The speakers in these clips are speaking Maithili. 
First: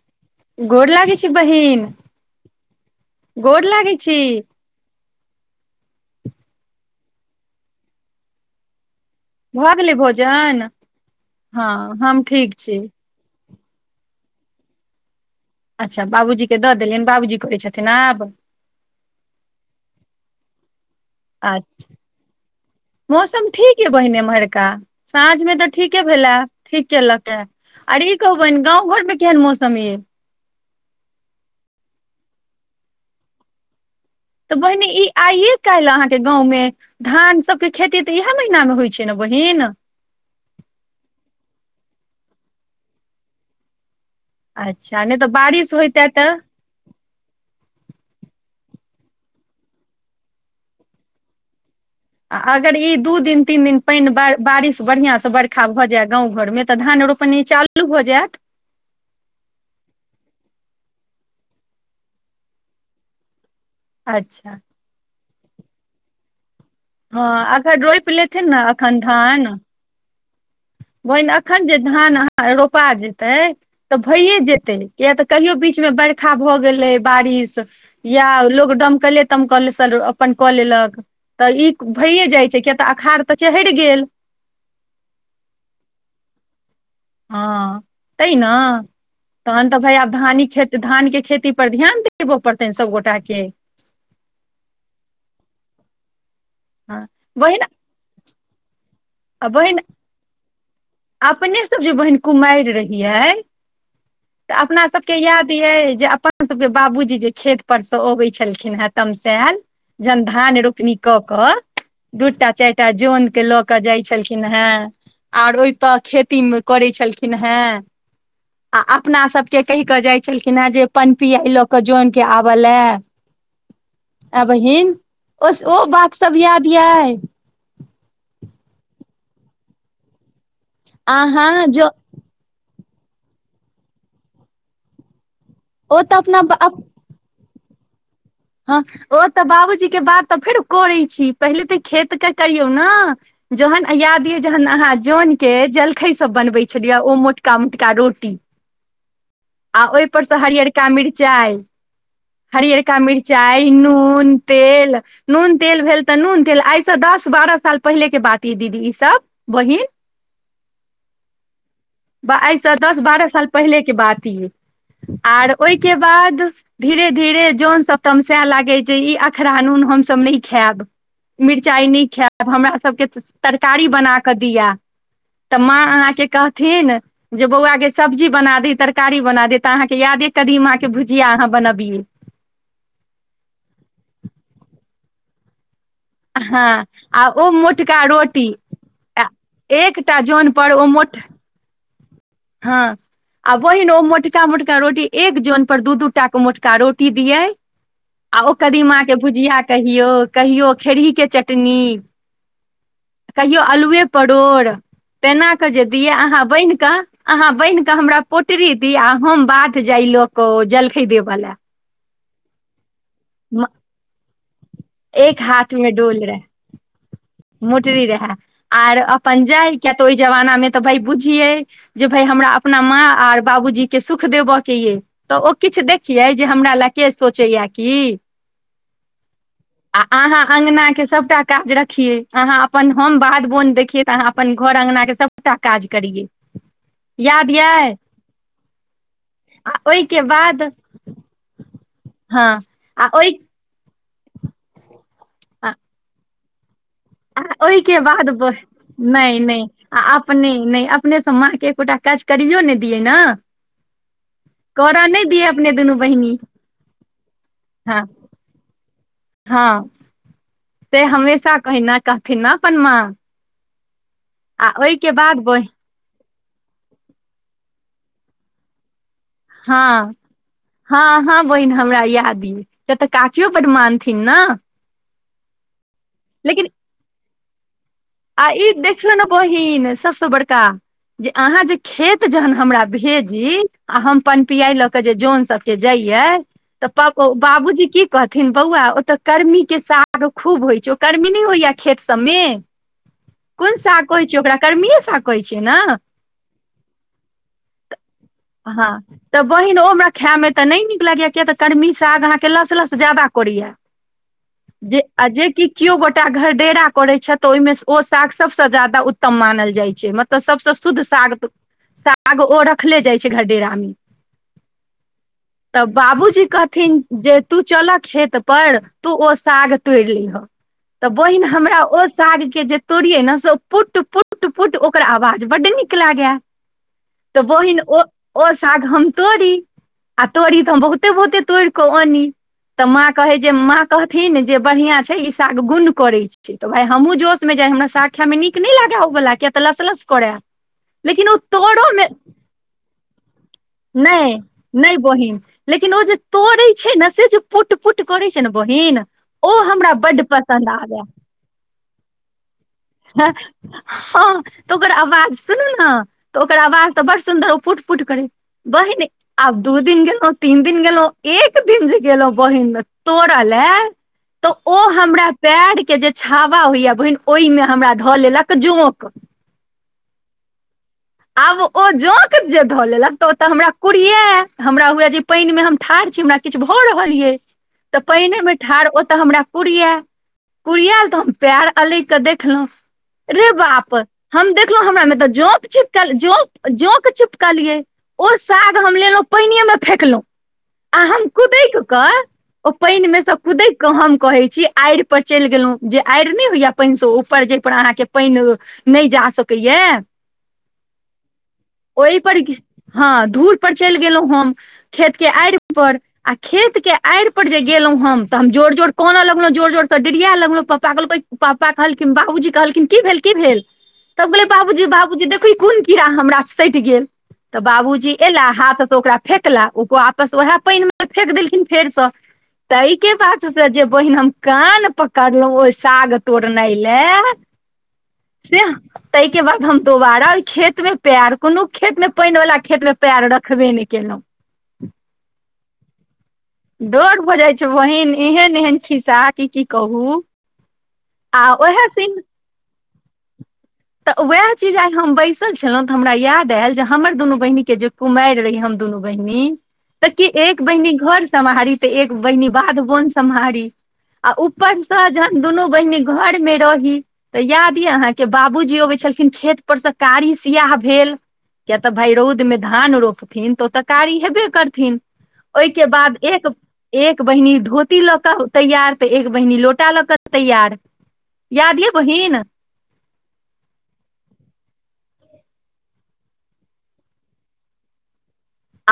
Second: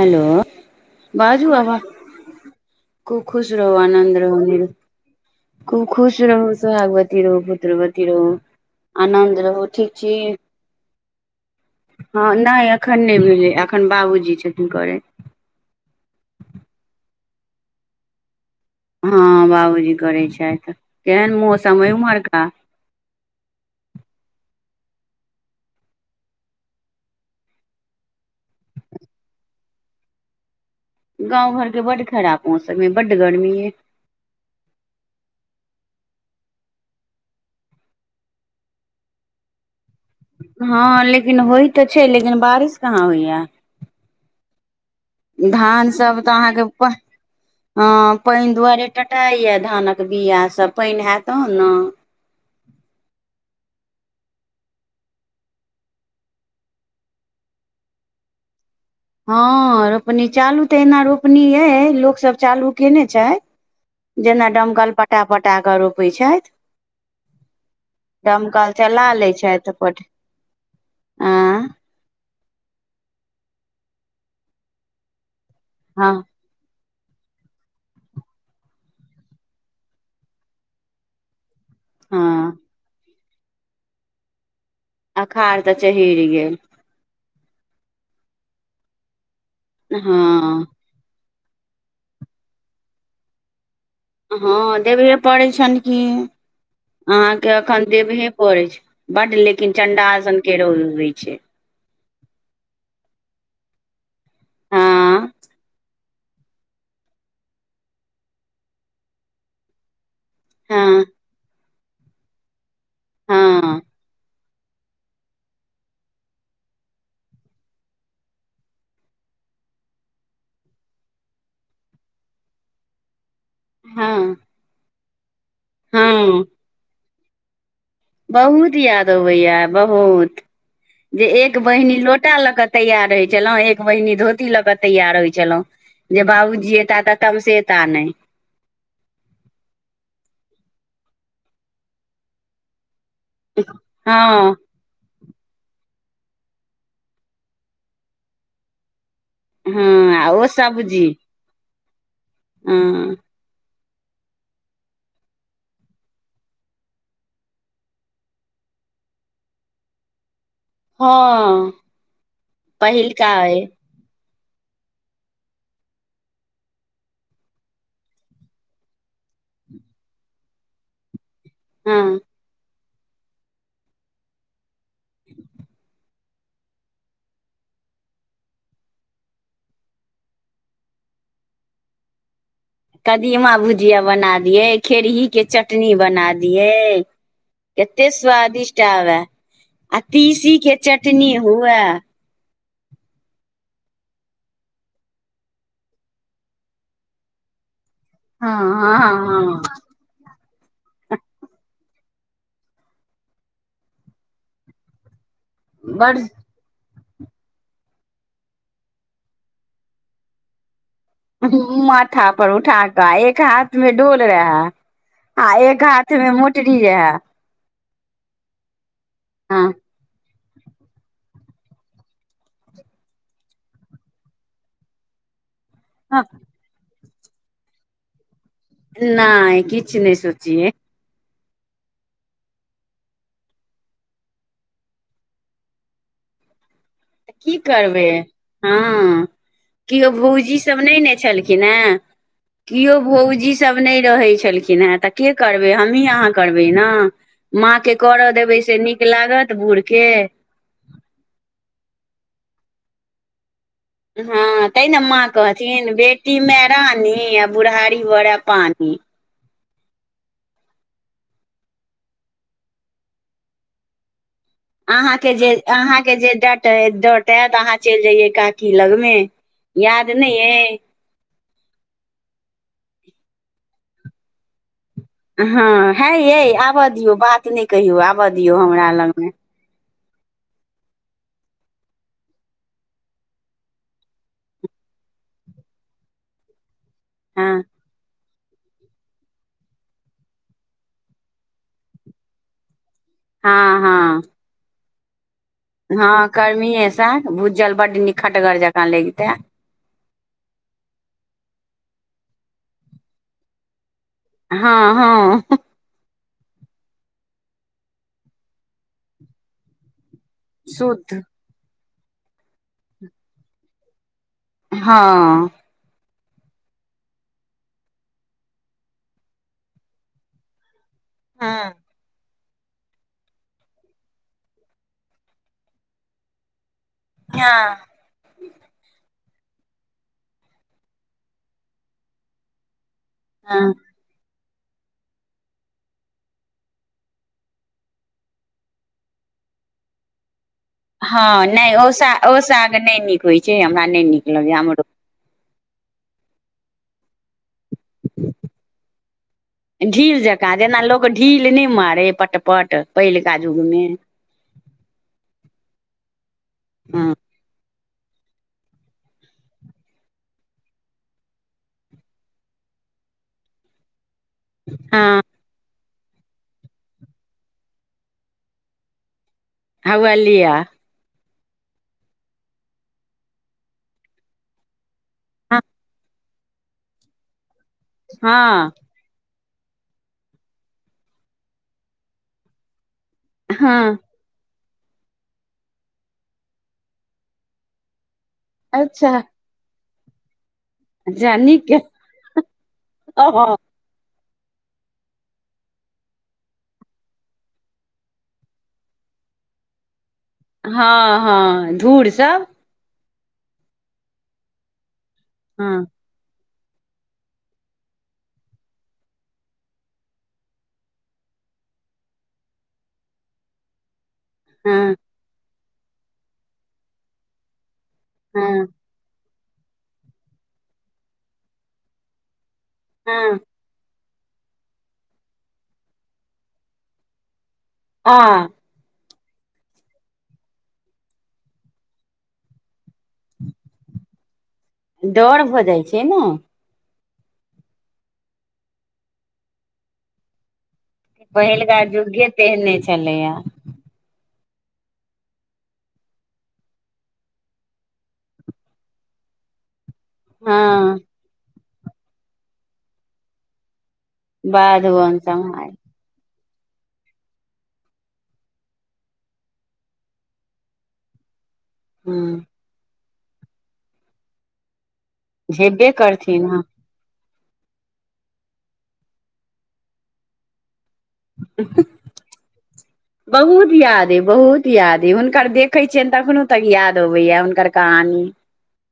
हेलो गोर लागै छी बाजु आब बहिन खूब खुश गोर रहो लागै छी आनन्द रहू खूब खुश रहु सोहाग बति रहु पुत्र बति रहु आनन्द रहुँ भऽ ठीक गेलै छी भोजन हँ हम हँ ठीक न छी एखन नहि भैलय हन अखन बाबूजी छथिन करैत अच्छा बाबूजीके दऽ देलियअनि बाबूजी करै छथिन आब हँ बाबूजी करै छथि केहन आ मौसम है ओम्हरका मौसम ठीक ह बहिने एम्हरिका साँझमे तऽ ठीके भेलए ठीक केलक हय और ई कहू बहिन गाँव घर में केहन मौसम य गाँंव घर के बड खराब मौसम य बड गर्मी ये तऽ बहिने ई आइये काल्हि अहाँके गाँवमे धान सभके खेती त इएह महिना मे होइ छै न बहिन हँ लेकिन होइ त छै लेकिन बारिश कहाँ होइय अच्छा नहि तऽ बारिश होइते धानसभ तऽ अहाँके हँ पानि दुआरे टटाइ या धानक बीया सब पानि हयत तहन न आ अगर ई दू दिन तीन दिन पानि बारिश बढ़िया से बरखा भ जाय गाँव घर में त धान रोपनी चालू भाए जायत हँ रोपनी चालू त एना रोपनी अइ लोक सँ चालू कयने छै जेना अच्छा डमकल पटा पटा क रोपे छैथि हँ अखन रोपि लेथिन ने दमकल अखन चला लै धान छै तपट बहिन अखन जे धान रोपा जेते त भये जेते किया त कहियो बीच में हँ बरखा भ गेलै बारिश या लोक डमकले तमकल सर अपन क लेलक त ई भइए जाइ हँ छै किया तऽ अखाड़ तऽ चहैढ़ गेल अखार त चहिर गेल हँ तै न तहन त भैय धानी हँ खेत धान के खेती पर ध्यान देबय पड़तनि सभगोटा के हँ देबहे पड़ै छनि कि हँ अहाँके बहिन एखन देबहे पड़ै छै बड लेकिन बहिन चंडाल सन के रौद उगय छै अपने बहिन कुमाईर रहिये तऽ अपना सबके हँ याद ये जे पना सभके बाबूजी जे खेत परसँ अबै छलखिन है तमसाएल जहन धान रोपनी हँ क क दूटा चाएटा जन हँ के ल क ऽ जाइत छलखिन हें आर ओहिपऽ खेतीमे करै छलखिन हेँ आ अपना सबके कहि क जाय छलखिन हे जे पन पीयाई लऽ क जन के आबलए हँ आं बहिन ओ ओ बात सब हँ याद याई बहुत याद अबै या बहुत जे एक अहाँ जो बहिनी लोट टा लऽ क तैयार होइ छलहुं एक बहनी धोती लऽ क तैयार होइ छलहुँ ओ तऽ जे बाबुजी अपना येता त तमसेएता नै हँ ओ त बाबूजी के बात त फेर करै छी पहिले त खेतके करियौ न जोहन याद यौ हँ जहन अहाँ जौन के जलखै सब बनबै छलिय ओ मोटका मोटका रोटी आ हँ ओयपरसँ ओ हरिअरका सब्जी मिर्चाइ हँ हरियर का मिरचाइ नून तेल नून तेल भेल तऽ नून तेल आइसँ दस बारह साल पहिलेके बात य दीदी ईसभ बहिन हँ ब आइसँ दस बारह पहिलका साल अइ पहिले के बात ई आर ओहिके बाद धीरे धीरे जोन सब तम सए लागै छै जे ई अखरा नून हमसभ नहि खायब मिरचाइ नहि हँ खायब हमरासभके तरकारी बना कऽ दिअ तऽ माँ अहाँके कहथिन जे बौआके सब्जी बना दिहए तरकारी बना दिहै तऽ अहाँके याद यैजे कदीमा अहाँ भुजिया अहाँ बनबियै कदीमा भुजिया बना दियै खेरहीके चट चटनी बना हँ दिये आ ओ मोटका कते रोटी स्वादिष्ट आबे आ एकटा जन तीसी पर के ओ मोट चटनी हुए हँ आ बहिन ओ मोटका मोटका रोटी एक जोन पर दू दू टा क मोटका रोटी दियै आ हँ ओ हँ कदीमाके भुजिया हँ कहियौ कहियौ खेरहीके चटनी कहियौ अल्लुए परोड़ तेना कऽ जे दिय बड़ अहाँ बान्हि कऽ अहाँ बान्हि क हमरा पोटरी दी आ हम बाध जाइ लऽ क ओ जलखै देब वला माथा पर उठा कऽ एक हाथ मे डोल रहै आ एक हाथ मे मु कटी रहय मोटरी रहै आ अपन हँ जाइ किया तऽ ओहि जमानामे तऽ भाय बुझियै जे भाय हमरा अपना माँ आर बाबूजीके सुख देबऽके यइ तऽ ओ किछु हँ, देखियै जे हमरा लए के सोचैए कि नहि किछु आ नहि अहाँ सोचियै अगना सभटा काज रखिय अहाँ अपन हम बाध बोन देखियै तऽ अहाँ अपन घर अङ्गनाके सभटा काज करियै याद की यऽ करबै हँ आ किओ ओहिके भौजी बाद सब नहि ने छलखिन हेँ हँ किओ आ ओहि भौजी सभ नहि रहै छलखिन हेँ तऽ के आ करबै हमही अहाँ करबै नऽ माँके ओहिके बाद करऽ देबै से नीक नहि लागत आ बूढ़के अपने नहि नहि अपनेसँ माँ के एकोटा काज करियो नऽ दियै नऽ हँ तै नऽ माँ अपने कहथिन दुनू बहिनी बेटीमे रानी आ हँ बुढ़ारी भरै पानी हँ से हमेशा कहै नऽ कहथिन नऽ अपन माँ आ ओहिके अहाँके बाद जे बहि अहाँके जे डाँटै डाँटे तऽ अहाँ चलि जइये काकी लगमे याद हँ नहि अइ हँ हँ बहिन हमरा याद यऽ सेऽ तऽ कफियो बड्ड मानथिन नऽ हँ है य आबऽ दियौ बात नहि कहियौ आबऽ दियौ हमरा लगमे [unintelligible] सबसँ बड़का जे अहाँ जे खेत जहन हमरा भेजी आ हम पन पियाई ल कऽ जे जन सब जे जइयै तऽ प ओ हँ बाबूजी की कहथिन बौआ ओतऽ कर्मी के साग खूब होइ छै ओ कर्मी नहि होइ यऽ खेत सभमे कोन हँ साग हँ कहै छियै ओकरा कर्मीए साग कहै छियै नऽ हँ कर्मीए साग भूजल बड्ड नीक खटगर जकाँ हँ लगितै तऽ बहिन ओ हमरा खाइमे तऽ नहि नीक लगैए किया तऽ कर्मी साग आग अहाँके लस लस ज्यादा करै य हँ जे आ हँ जेकि केओ गोटा घर डेरा करै छथिऽ ओहिमे ओ साग सबसे जादा उत्तम मानल जाय छै मतलब सबस शुद्ध साग साग साग ओ रखले जाइत छै घर डेरा मे हँ तऽ बाबूजी कहथिन जे तू चलह खेत पर तू ओ साग तोड़ि लिहऽ तऽ बहिन हँ हमरा ओ सागके जे तोड़िये ने से पुट पुट पुट ओकर आवाज बड्ड नीक लागे त बहिन हँ ओ ओ साग हम तोड़ी आ तोड़ी तऽ हम बहुते बहुते तोड़ि कऽ अनी तऽ माँ कहै जे हँ माँ कहथिन जे बढ़िआँ छै ई साग गुण करैत छै तऽ भाय हमहूँ जो जोस मे जाय हमरा साग खे मे नीक नहि लागे ओ वला किया तऽ लस लस करै हँ नहि ओ साग ओ साग नहि नीक होइ छै हमरा नहि नीक लगैए हमरो बहिन लेकिन ओ जे तोड़ै छै न से जे फुट फुट करै छै न बहिन ओ हमरा बड्ड पसन्द आबेय ढ़िल नै मारे पट पट हँ पहिलका युगमे तऽ ओकर आवाज सुनू नऽ तऽ ओकर आवाज तऽ हँ बड़ सुन्दर ओ पुट पुट करै बहिन आब दू दिन गेलहु तीन दिन गेलहु एक दिन जे गेलहु बहिन तोड़ऽ लेऽ तऽ ओ हँ हमरा पेर के जे छावा होइ यऽ बहिन ओहिमे हमरा धऽ लेलक जोंक होवा लियऽ आब ओ जोंक जे धऽ लेलक तऽ ओतऽ हमरा कड़िये हमरा हुए जे हँ पाइनमे हम ठार छी हमरा किछु भऽ रहल ये तऽ पाइने मे हँ ठाढ़ ओतऽ हमरा कुरिया कुरियाल तऽ हम पैर अलैग कऽ देखलहुँ रे बाप हँ हम देखलहुँ हमरा मे तऽ जोक चिपकल जोक जोक चुपकलियै ओ साग हम अच्छा लेलहुँ पानिएमे फेकलहुँ आ हम जा नीक कुदेक कऽ ओ पानि मे सँ केलौं कुदेक हम कहे छी आड़ि पर चलि गेलहुँ जे आड़ि नहि होइया पैन से ऊपर जा पर अहाँके पैन नहि जा सकैया हँ हँ धूर ओहि पर सब हँ धूर पर चलि गेलहुँ हम खेत के आड़ि हँ पर आ खेत के आड़ि पर जे गेलहुँ हम तऽ हम जोर जोर कनऽगलहुँ जोर जोरसँ डिरिया लगलहुँ पप्पा कहलै पप्पा कहलखिन बाबूजी कहलखिन की भेल की भेल तब कहलिए बाबूजी हँ बाबूजी देखू न कोन कीड़ा हमरा म सेट गेल बाबूजी एला हँ हाथ स ओकरा फेकला ओ आपस ओएह पानि मे फेक देलखिन फेरसँ ताहि के हँ बाद से जे बहिन हम कान पकड़लहुँ ओहि साग तोड़ना लय आ से ताहि के बाद हम दोबारा ओहि खेत में प्यार कोनो खेत मे पानि वाला खेत में पैर रखबे नहि केलहुॅं डर भऽ जाइ छै न डर भऽ जाइ छै बहिन एहन एहन खिस्सा की की कहू आ उएह पहिलका दिन जुगे तेहने छलैया तऽ वएह चीज आइ हम बैसल छलहुँं तऽ हमरा याद आयल जे हमर दुनू बहिन के जे कुमारि रही हम दुनू बहिनी तऽ की एक बहिनी हँ घर सम्हारी तऽ एक बहिनी बाध बन सम्हारी आ बाध ऊपरसँ बन जहन दुनू सम्हार बहिनी घर मे रही तऽ याद य अहाँके बाबूजी अबै छलखिन खेत पर से कारी सियाह भेल कियाकि भाय रौद हँ मे धान रोपथिन तऽ ओ तऽ कारी हेबे करथिन ओहिके झेबे बाद करथिन एक हँ एक बहिनी धोती लऽ कऽ तैयार तऽ एक बहिनी लोटा लऽ कऽ तैयार याद य बहीन बहुत याद अ बहुत याद अ हुनकर देखैत छियनि तखनो तक याद अबैया हुनकर कहानी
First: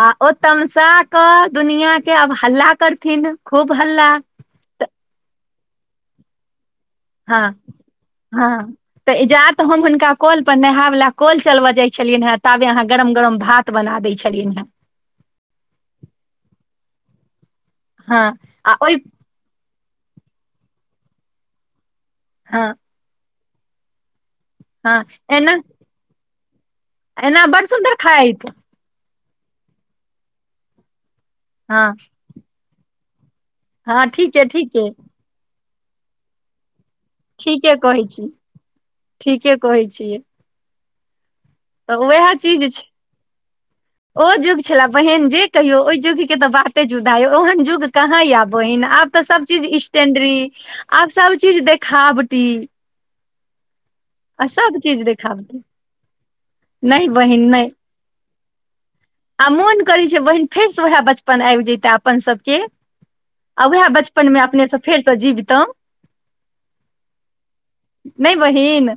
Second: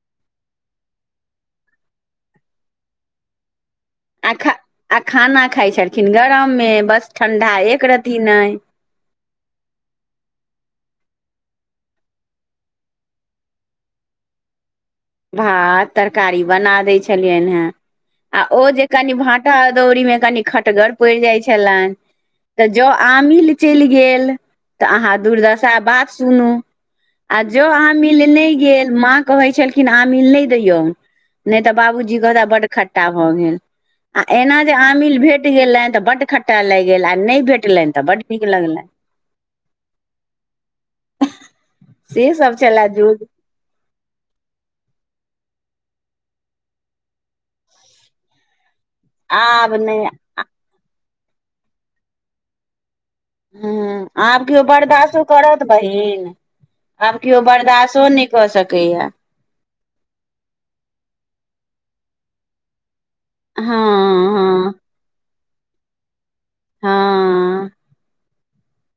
आ ओ तमसा कऽ दुनिया के आब हल्ला करथिन खूब हल्ला आ खा आ खाना खााय छलखिन गरमे बस हँ ठंडा एक रहती ने हँ तऽ इजात हम हुनका कल पर नहाय वालला कल चलबा जाय छलियनि हे ताबे अहाँ गरम गरम भात बना दै छलियै हेँ भात तरकारी बना दै छलियनि हेँ हँ आ ओ जे ओहि कनि भात भठा अदौड़ी मे कनि खटगर पड़ि जाइ छलनि तऽ हँ ज आमिल चलि गेल तऽ हँ अहाँ एना दुर्दशा बात सुनू आ एना जँ बड़ अहाँ सुन्दर मिल खाइत नहि गेल माँ कहै छलखिन आमिल नहि दैयऔ नहि तऽ हँ बाबूजी कहता बड खट्टा भऽ गेल हँ आ ठीके एना जे ठीके आमिल भेट गेलहनि तऽ बड खट्टा लागि गेल आ नहि ठीके भेटलनि तऽ कहै बड्ड छी नीक लगलनि ठीके कहै छियै तऽ से उएह सब चीज छलाय छै जुग ओ जुग छललाै बहिन जे कहियौ ओहि जुगके तऽ बाते जुदा य ओहन जुग कहाँ यए बहिन आब तऽ सब चीज आब नहि स्टेंड्ररी आब सब चीज देखावटी ह आब आ केओ सब चीज बर्दाश्तो देखावटी करत बहिन नहि आब केओ बहिन नहि बर्दाश्तो नहि कऽ सकैया आ मोन करैत छै बहिन फेरसँ उएह बचपन आबि जयता अपन सभके आ हँ उएह बचपनमे हँ अपनेसँ फेरसँ जीवितहुँ हँ नहि बहिन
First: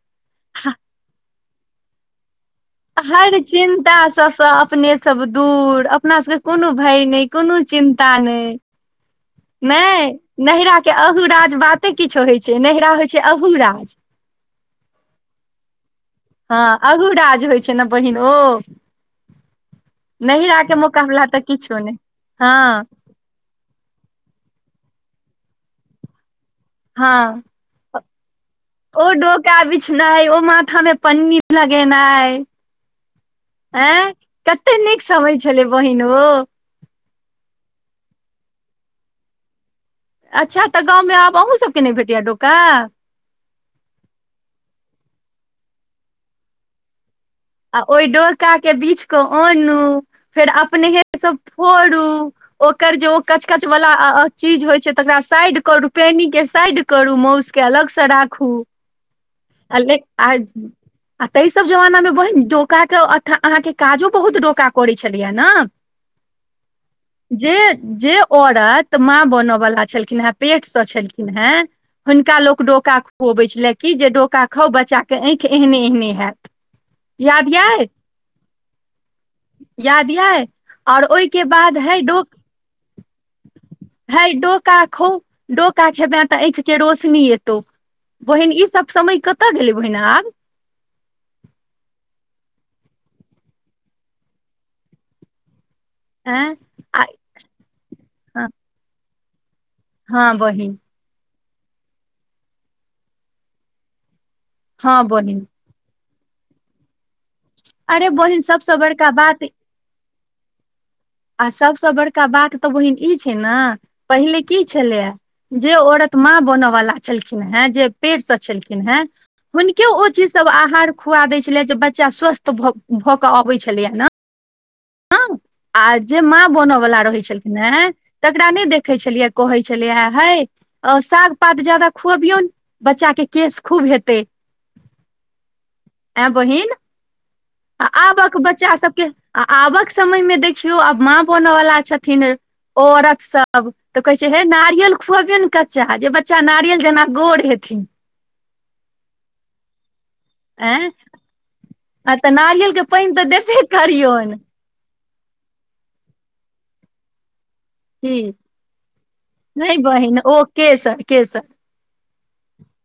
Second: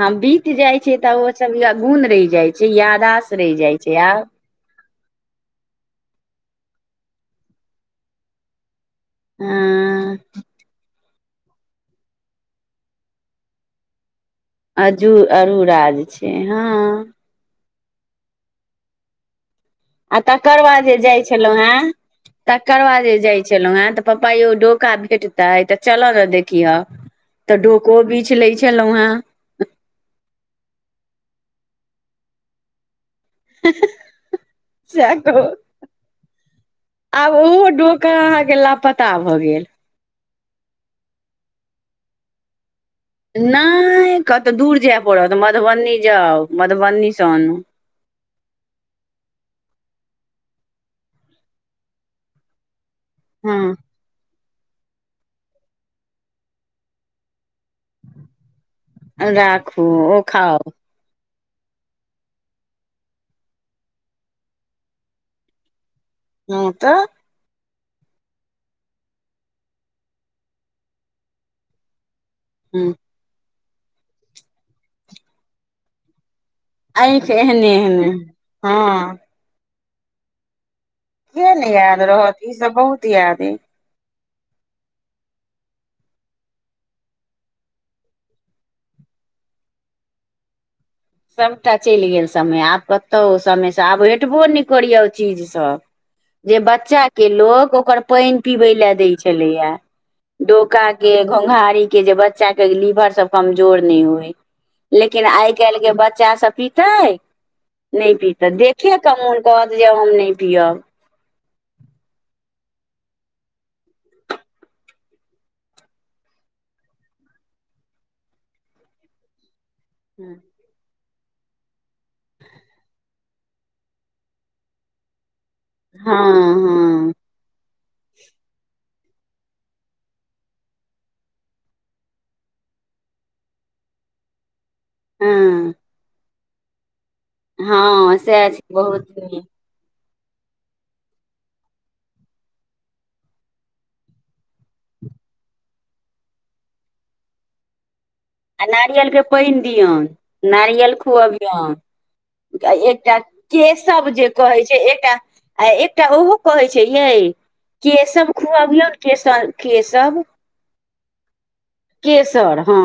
हॅं, बीत जाय छै तऽ ओ सब गुण रहि जाय छै यादाश हर रहि जाइ चिन्ता छै आब सबसँ अपने सब दूर अपना सबके कोनो भय ने कोनो चिन्ता नहि! नहि, हँ नहिरा के अहुराज बाते किछो होइ छै, नैहरा होइ छै अहूराज! अजु अजुराज छै, हँ अहूराज होइ छै ना बहिन ओ आ तकर नैहरा के बाद जे जाइ मोकाबला तऽ किछो छलहुँहें, नहि तकर हँ बाद जे जाइ छलहु हें तऽ पप्पा यौ डोका भेटतै? तऽ चलऽ ने देखिह हँ तऽ डोको बीछि लैत छलौं हेँ टा [unintelligible] बिछनाइ ओ माथामे पन्नी लगेनाइ ऐं कते नीक सएह समय कहू छलै बहिन ओ! आब ओहो डोका अहाँके लापता भऽ गेल अच्छा तऽ गाँवमे आब अहूँ सबके नहि भेटैया डोका? नहि कतहु दूर जाय पड़त मधुबनी जाउ, मधुबनीसँ आनू आ ओहि डोका के बीछि कऽ आनू फेर अपनेहेसॅं फोड़ू, ओकर जे ओ हँ कच-कचवला चीज होइ छै तकरा साइड करू, पेनीके साइड करू माउसके अलगसॅं राखू राखू ओ आक खाउ आ ता सब जमानामे बत [unintelligible] डोकाके अहाँके काजो बहुत डोका करै छलियया ने! हॅं, तॅं जे जे औरत माँ बनयवला छलखिन हेँ, पेटसँ छलखिनहेँ हुनका लोक हँ डोका खुअबैत छलै कि जे डोका खाउ बच्चाके आँखि एहने-एहने हैत आँखि याद याइ एहने-एहने, हँ याद य और ओहिके किया ने बाद हइ याद डो रहत ई सब बहुत याद हए हइ, डोका खो, डोका खेबै तऽ आँखिके रोशनी एतौ बहिन ई सब समय कतय गेलै बहिन आब? सभटा चलि गेल समय आब कतहु ओ समयसँ आब भेटबो नहि करैए ओ चीज सभ। एं जे आ बच्चाके लोक ओकर पानि हँ पीबै लए दै छलैया हँ बहिन डोका के घुँघारी के, जे बच्चाके लीवर सब कमजोर नहि होय हँ लेकिन बहिन आइ काल्हि बच्चा सब पीतै? अरे नहि बहिन पीतै, सबसँ देखे बड़का कऽ बात मोन कहत जेब हम नहि पियब आ सभसँ बड़का बात तऽ बहिन ई छै ने, पहिले की छलै जे औरत माँ बनय वला छलखिनहेँ, जे पेटसँ छलखिनहेँ हुनके ओ चीज सभ आहार खुआ दैत छलै जे बच्चा स्वस्थ भऽ कऽ अबैत छलैय ने! हँ, आ जे माँ हँ बनऽवला हँ रहैत छलखिन ने तकरा नहि देखै छलियै कहै छलिय हइ! आओ साग पात ज्यादा खुअबियौन, बच्चाके केश खूब हेतै। हँ ऐं बहिन आ हँ आबक सएह छै बच्चा सबके, बहुत आ आबक समयमे देखियौ आब माँ बनवला छथिनहे औरत सभ तऽ कहै छै हे नारियल खुएबियौन कच्चा जे बच्चा नारियल जेना गोर हेथिन! आ नारियलके पैन दियौन ऐं नारियल आ तऽ खुअबियौं नारियलके पानि एकटा तऽ देबे केशव जे करियौन कहै छै एकटा आ एकटा ओहो कहै छै ये की केशव खुआबियौ केशव नहि बहिन केशव ओ केसर केसर केसर हँ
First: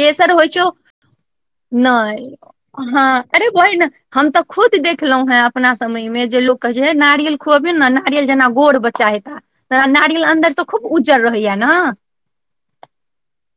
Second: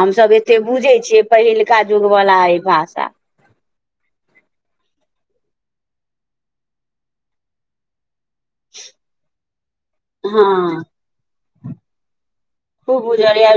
हमसभ होइ एते छै बुझै छियै पहिलका नहि जुगवाला अ भाषा हँ अरे भहि ने हम तऽ खुद देखलहुं हें अपना समय मे जे लोक कहै छै हे नारियल खुअबियौ ने नारियल जेना गोर बच्चा हेता नारियल हँ अन्दर सऽ खूब उज्जर रहैया ने खूब बुझया